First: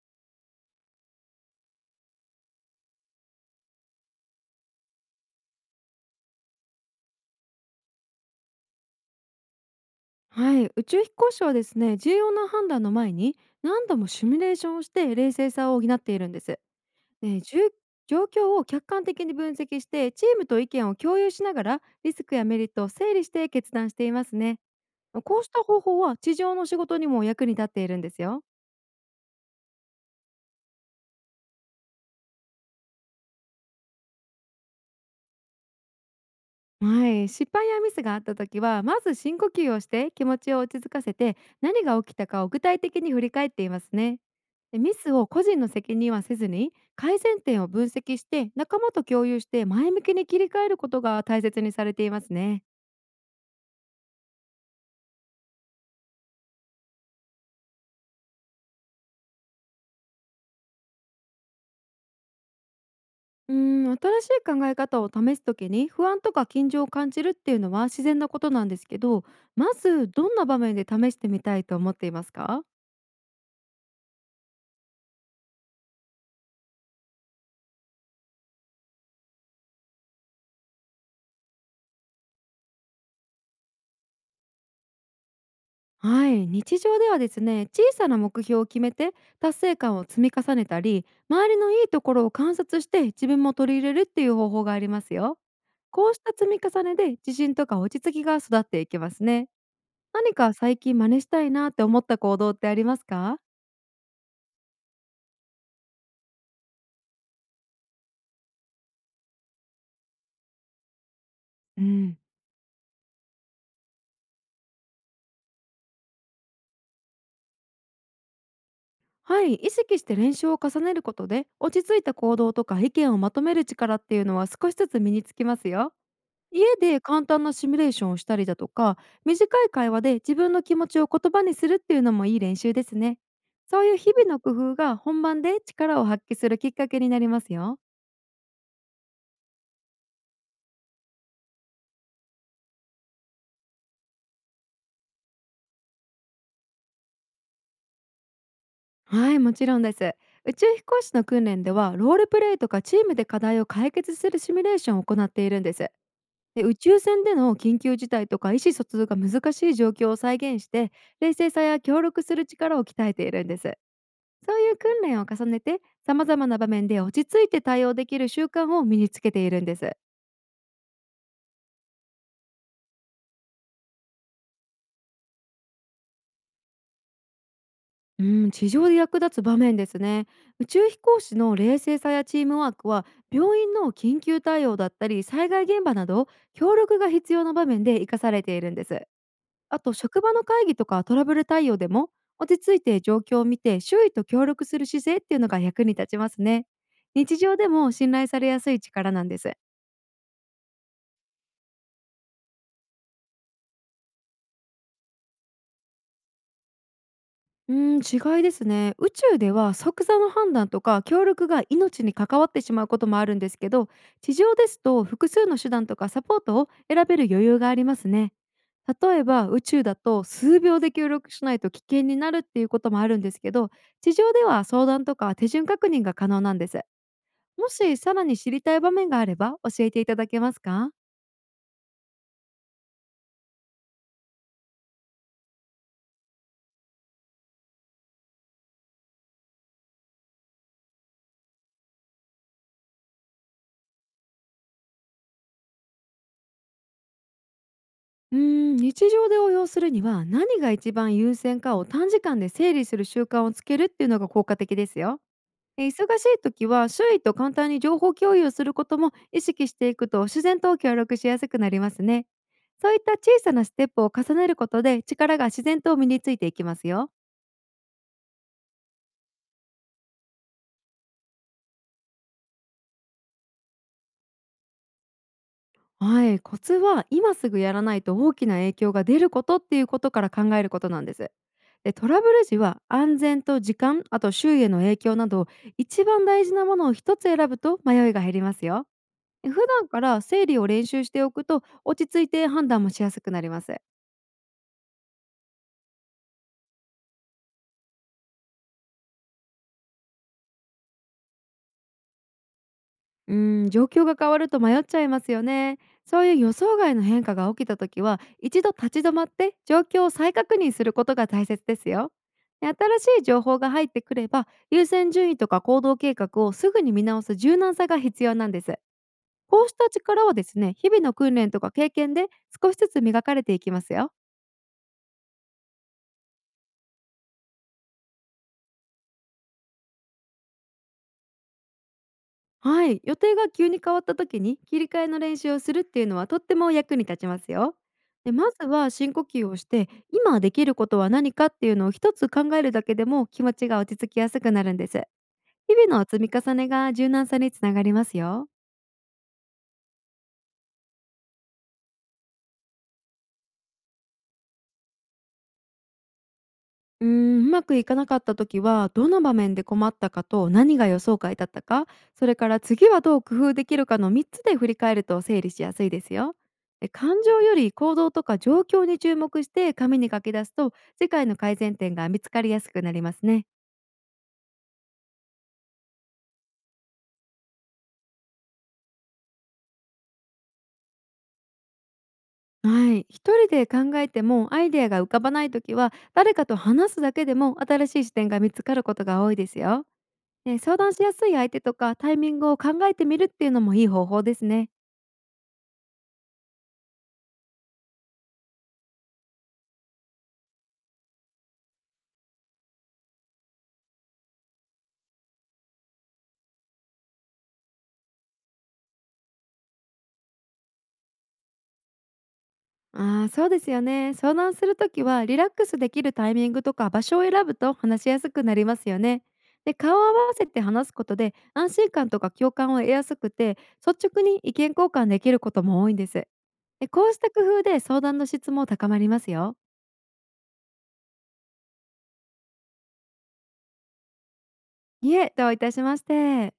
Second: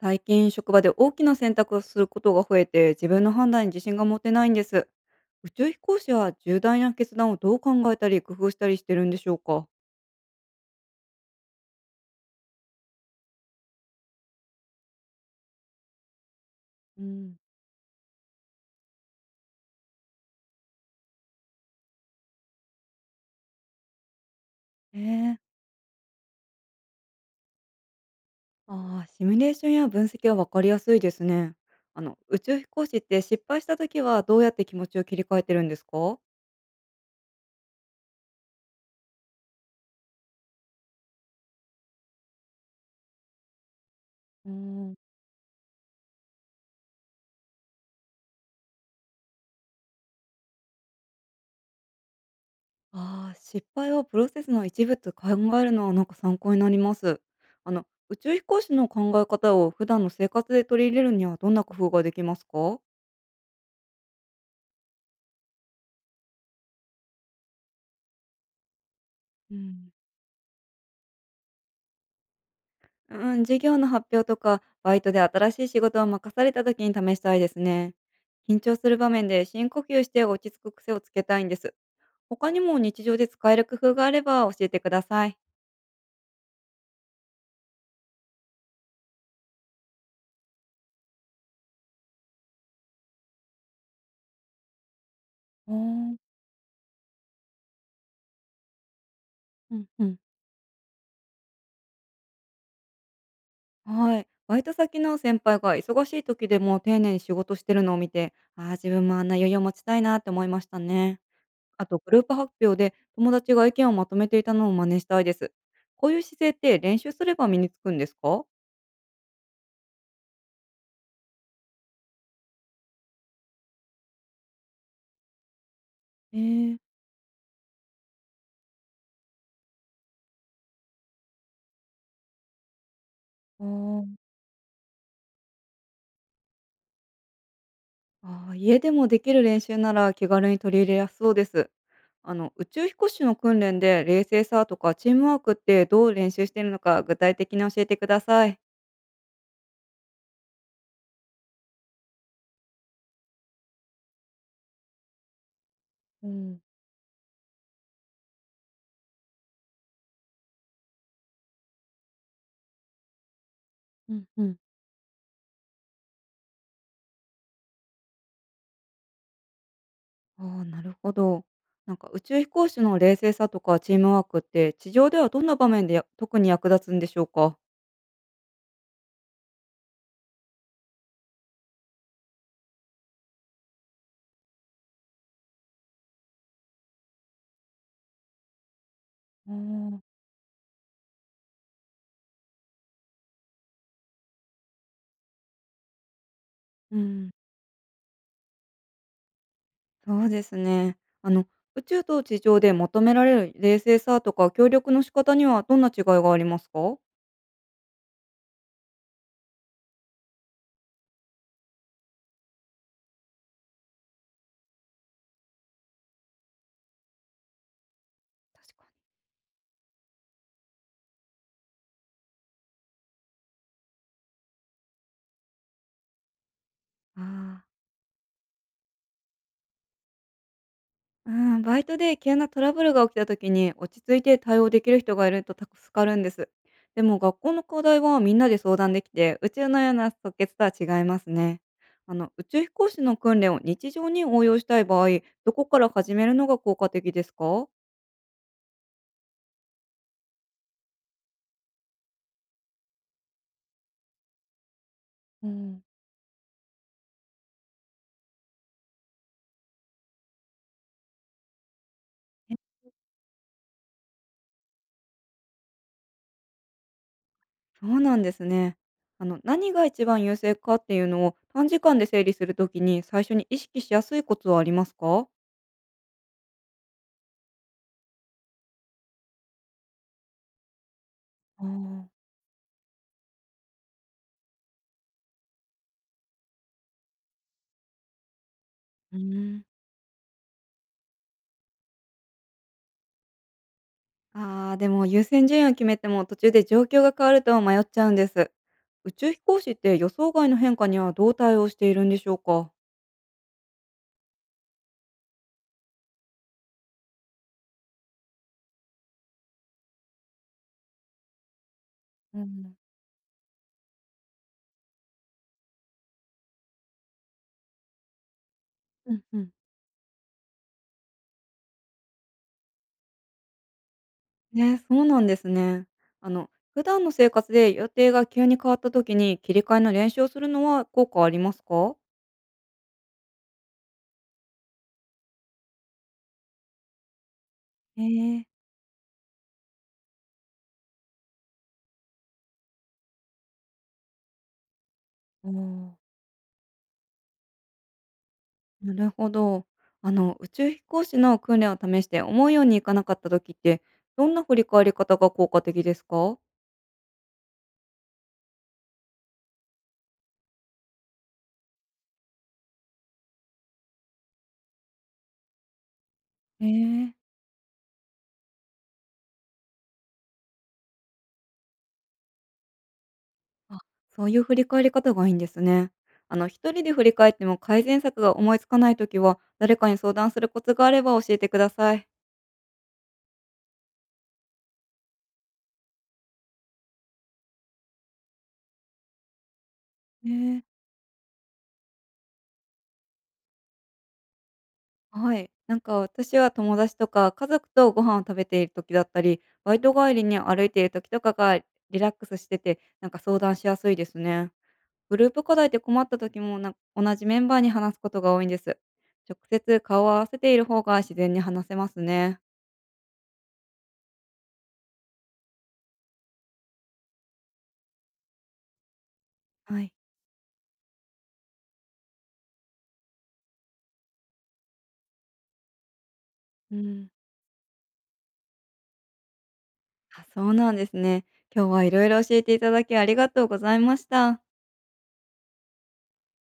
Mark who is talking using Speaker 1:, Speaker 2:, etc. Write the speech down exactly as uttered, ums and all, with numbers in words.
Speaker 1: 最近職場で大きな選択をすることが増えて、自分の判断に自信が持てないんです。宇宙飛行士は重大な決断をどう考えたり工夫したりしてるんでしょうか？
Speaker 2: はい、宇宙飛行士はですね、重要な判断の前に何度もシミュレーションをして冷静さを補っているんです。
Speaker 1: うん、
Speaker 2: で、重状況を客観的に分析して、チームと意見を共有しながらリスクやメリットを整理して決断していますね。
Speaker 1: えー、
Speaker 2: こうした方法は地上の仕事にも役に立っているんですよ。
Speaker 1: あーシミュレーションや分析は分かりやすいですね。あの、宇宙飛行士って失敗した時はどうやって気持ちを切り替えてるんですか？
Speaker 2: はい、失敗やミスがあった時はまず深呼吸をして気持ちを落ち着かせて、何が起きたかを具体的に振り返っていますね。
Speaker 1: う
Speaker 2: で、
Speaker 1: ん、
Speaker 2: ミスを個人の責任はせずに改善点を分析して、仲間と共有して前向きに切り替えることが大切にされていますね。
Speaker 1: あー失敗をプロセスの一部と考えるのはなんか参考になります。あの、宇宙飛行士の考え方を普段の生活で取り入れるにはどんな工夫ができますか？
Speaker 2: うん、新しい考え方を試す時に不安とか緊張を感じるっていうのは自然なことなんですけど、
Speaker 1: う
Speaker 2: ま
Speaker 1: ん。
Speaker 2: ずどんな場面で試してみたいと思っていますか？
Speaker 1: うん、授業の発表とか、バイトで新しい仕事を任された時に試したいですね。緊張する場面で深呼吸して落ち着く癖をつけたいんです。他にも日常で使える工夫があれば教えてください。
Speaker 2: はい、日常ではですね、小さな目標を決めて達成感を積み重ねたり、周りのいいところを観察して自分も取り入れるっていう方法がありますよ。
Speaker 1: あ
Speaker 2: こうし
Speaker 1: ー、
Speaker 2: た積み重ねで自信とか落ち着きが育っていきますね。
Speaker 1: うんうん。
Speaker 2: 何か最近真似したいなって思った行動ってありますか？
Speaker 1: はい。バイト先の先輩が忙しい時でも丁寧に仕事してるのを見て、ああ、自分もあんな余裕を持ちたいなって思いましたね。
Speaker 2: う
Speaker 1: あと、グ
Speaker 2: ん。
Speaker 1: ループ発表で友達が意見をまとめていたのを真似したいです。こういう姿勢って練習すれば身につくんですか？
Speaker 2: はい、意識して練習を重ねることで落ち着いた行動とか意見をまとめる力っていうのは少しずつ身につきますよ。家
Speaker 1: ええ、
Speaker 2: で簡単なシミュレーションをしたりだとか、短い会話で自分の気持ちを言葉にするっていうのもいい練習ですね。
Speaker 1: お
Speaker 2: そういう
Speaker 1: お、
Speaker 2: 日々の工夫が本番で力を発揮するきっかけになりますよ。
Speaker 1: あー家でもできる練習なら気軽に取り入れやすそうです。あの、宇宙飛行士の訓練で冷静さとかチームワークってどう練習しているのか具体的に教えてください。
Speaker 2: はい、もちろんです。宇宙飛行士の訓練ではロールプレイとかチームで課題を解決するシミュレーションを行っているんです。
Speaker 1: うん、
Speaker 2: で、宇宙船での緊急事態とか意思疎通が難しい状況を再現して、冷静さや協力する力を鍛えているんです。
Speaker 1: うんう
Speaker 2: そ
Speaker 1: ん。
Speaker 2: ういう訓練を重ねて、様々な場面で落ち着いて対応できる習慣を身につけているんです。
Speaker 1: ああ、なるほど。なんか宇宙飛行士の冷静さとかチームワークって地上ではどんな場面でや特に役立つんでしょうか。
Speaker 2: うん、地上で役立つ場面ですね。宇宙飛行士の冷静さやチームワークは、病院の緊急対応だったり、災害現場など、協力が必要な場面で活かされているんです。
Speaker 1: お
Speaker 2: あと、
Speaker 1: ー、
Speaker 2: 職場の会議とかトラブル対応でも、落ち着いて状況を見て、周囲と協力する姿勢っていうのが役に立ちますね。
Speaker 1: うん、
Speaker 2: 日常でも信頼されやすい力なんです。
Speaker 1: そうですね。あの、宇宙と地上で求められる冷静さとか協力の仕方にはどんな違いがありますか？
Speaker 2: うーん、違いですね。宇宙では即座の判断とか協力が命に関わってしまうこともあるんですけど、地上ですと複数の手段とかサポートを選べる余裕がありますね。例えば宇宙だと数秒で協力しないと危険になるっていうこともあるんですけど、地上では相談とか手順確認が可能なんです。
Speaker 1: ああ、
Speaker 2: もしさらに知りたい場面があれば教えていただけますか？
Speaker 1: うん、バイトで急なトラブルが起きた時に落ち着いて対応できる人がいると助かるんです。でも学校の課題はみんなで相談できて、宇宙のような即決とは違いますね。あの、宇宙飛行士の訓練を日常に応用したい場合、どこから始めるのが効果的ですか？
Speaker 2: うーん、日常で応用するには何が一番優先かを短時間で整理する習慣をつけるっていうのが効果的ですよ。
Speaker 1: うん、
Speaker 2: えー忙しい時は周囲と簡単に情報共有することも意識していくと、自然と協力しやすくなりますね。
Speaker 1: え
Speaker 2: そういった小さなステップを重ねることで力が自然と身についていきますよ。
Speaker 1: そうなんですね。あの、何が一番優勢かっていうのを短時間で整理するときに最初に意識しやすいコツはありますか？
Speaker 2: はい、コツは今すぐやらないと大きな影響が出ることっていうことから考えることなんです。
Speaker 1: ああ
Speaker 2: で、
Speaker 1: ー、
Speaker 2: トラブル時は安全と時間、あと周囲への影響など、一番大事なものを一つ選ぶと迷いが減りますよ。
Speaker 1: うーん、
Speaker 2: 普段から整理を練習しておくと落ち着いて判断もしやすくなります。
Speaker 1: ああ、でも優先順位を決めても途中で状況が変わると迷っちゃうんです。宇宙飛行士って予想外の変化にはどう対応しているんでしょうか？
Speaker 2: うーん、状況が変わると迷っちゃいますよね。そういう予想外の変化が起きた時は、一度立ち止まって状況を再確認することが大切ですよ。
Speaker 1: う
Speaker 2: で、新
Speaker 1: ん、
Speaker 2: しい情報が入ってくれば、優先順位とか行動計画をすぐに見直す柔軟さが必要なんです。
Speaker 1: うんうん。
Speaker 2: こうした力はですね、日々の訓練とか経験で少しずつ磨かれていきますよ。
Speaker 1: ね、そうなんですね。あの、普段の生活で予定が急に変わった時に切り替えの練習をするのは効果ありますか？
Speaker 2: はい、予定が急に変わった時に切り替えの練習をするっていうのはとっても役に立ちますよ。で、
Speaker 1: え
Speaker 2: ま
Speaker 1: え、
Speaker 2: ずは深呼吸をして今できることは何かっていうのを一つ考えるだけでも気持ちが落ち着きやすくなるんです。
Speaker 1: お
Speaker 2: 日々の
Speaker 1: ー、
Speaker 2: 積み重ねが柔軟さにつながりますよ。
Speaker 1: なるほど。あの、宇宙飛行士の訓練を試して思うようにいかなかった時って、どんな振り返り方が効果的ですか？
Speaker 2: うーん、うまくいかなかった時はどの場面で困ったかと何が予想外だったか、それから次はどう工夫できるかのみっつで振り返ると整理しやすいですよ。
Speaker 1: え
Speaker 2: で、感
Speaker 1: え、
Speaker 2: 情より行動とか状況に注目して紙に書き出すと、世界の改善点が見つかりやすくなりますね。
Speaker 1: あ、そういう振り返り方がいいんですね。あの、一人で振り返っても改善策が思いつかないときは、誰かに相談するコツがあれば教えてください。
Speaker 2: はい、一人で考えてもアイデアが浮かばない時は誰かと話すだけでも新しい視点が見つかることが多いですよ。
Speaker 1: ね
Speaker 2: で、相
Speaker 1: え、
Speaker 2: 談しやすい相手とかタイミングを考えてみるっていうのもいい方法ですね。
Speaker 1: はい。なんか私は友達とか家族とご飯を食べている時だったり、バイト帰りに歩いている時とかがリラックスしてて、なんか相談しやすいですね。グループ課題で困った時もなんか同じメンバーに話すことが多いんです。直接顔を合わせている方が自然に話せますね。
Speaker 2: ああ、そうですよね。相談するときはリラックスできるタイミングとか場所を選ぶと話しやすくなりますよね。で、
Speaker 1: はい。
Speaker 2: 顔を合わせて話すことで安心感とか共感を得やすくて、率直に意見交換できることも多いんです。
Speaker 1: う
Speaker 2: で、
Speaker 1: ん。
Speaker 2: こうした工夫で相談の質も高まりますよ。
Speaker 1: あ、そうなんですね。今日はいろいろ教えていただきありがとうございました。
Speaker 2: いえ、どういたしまして。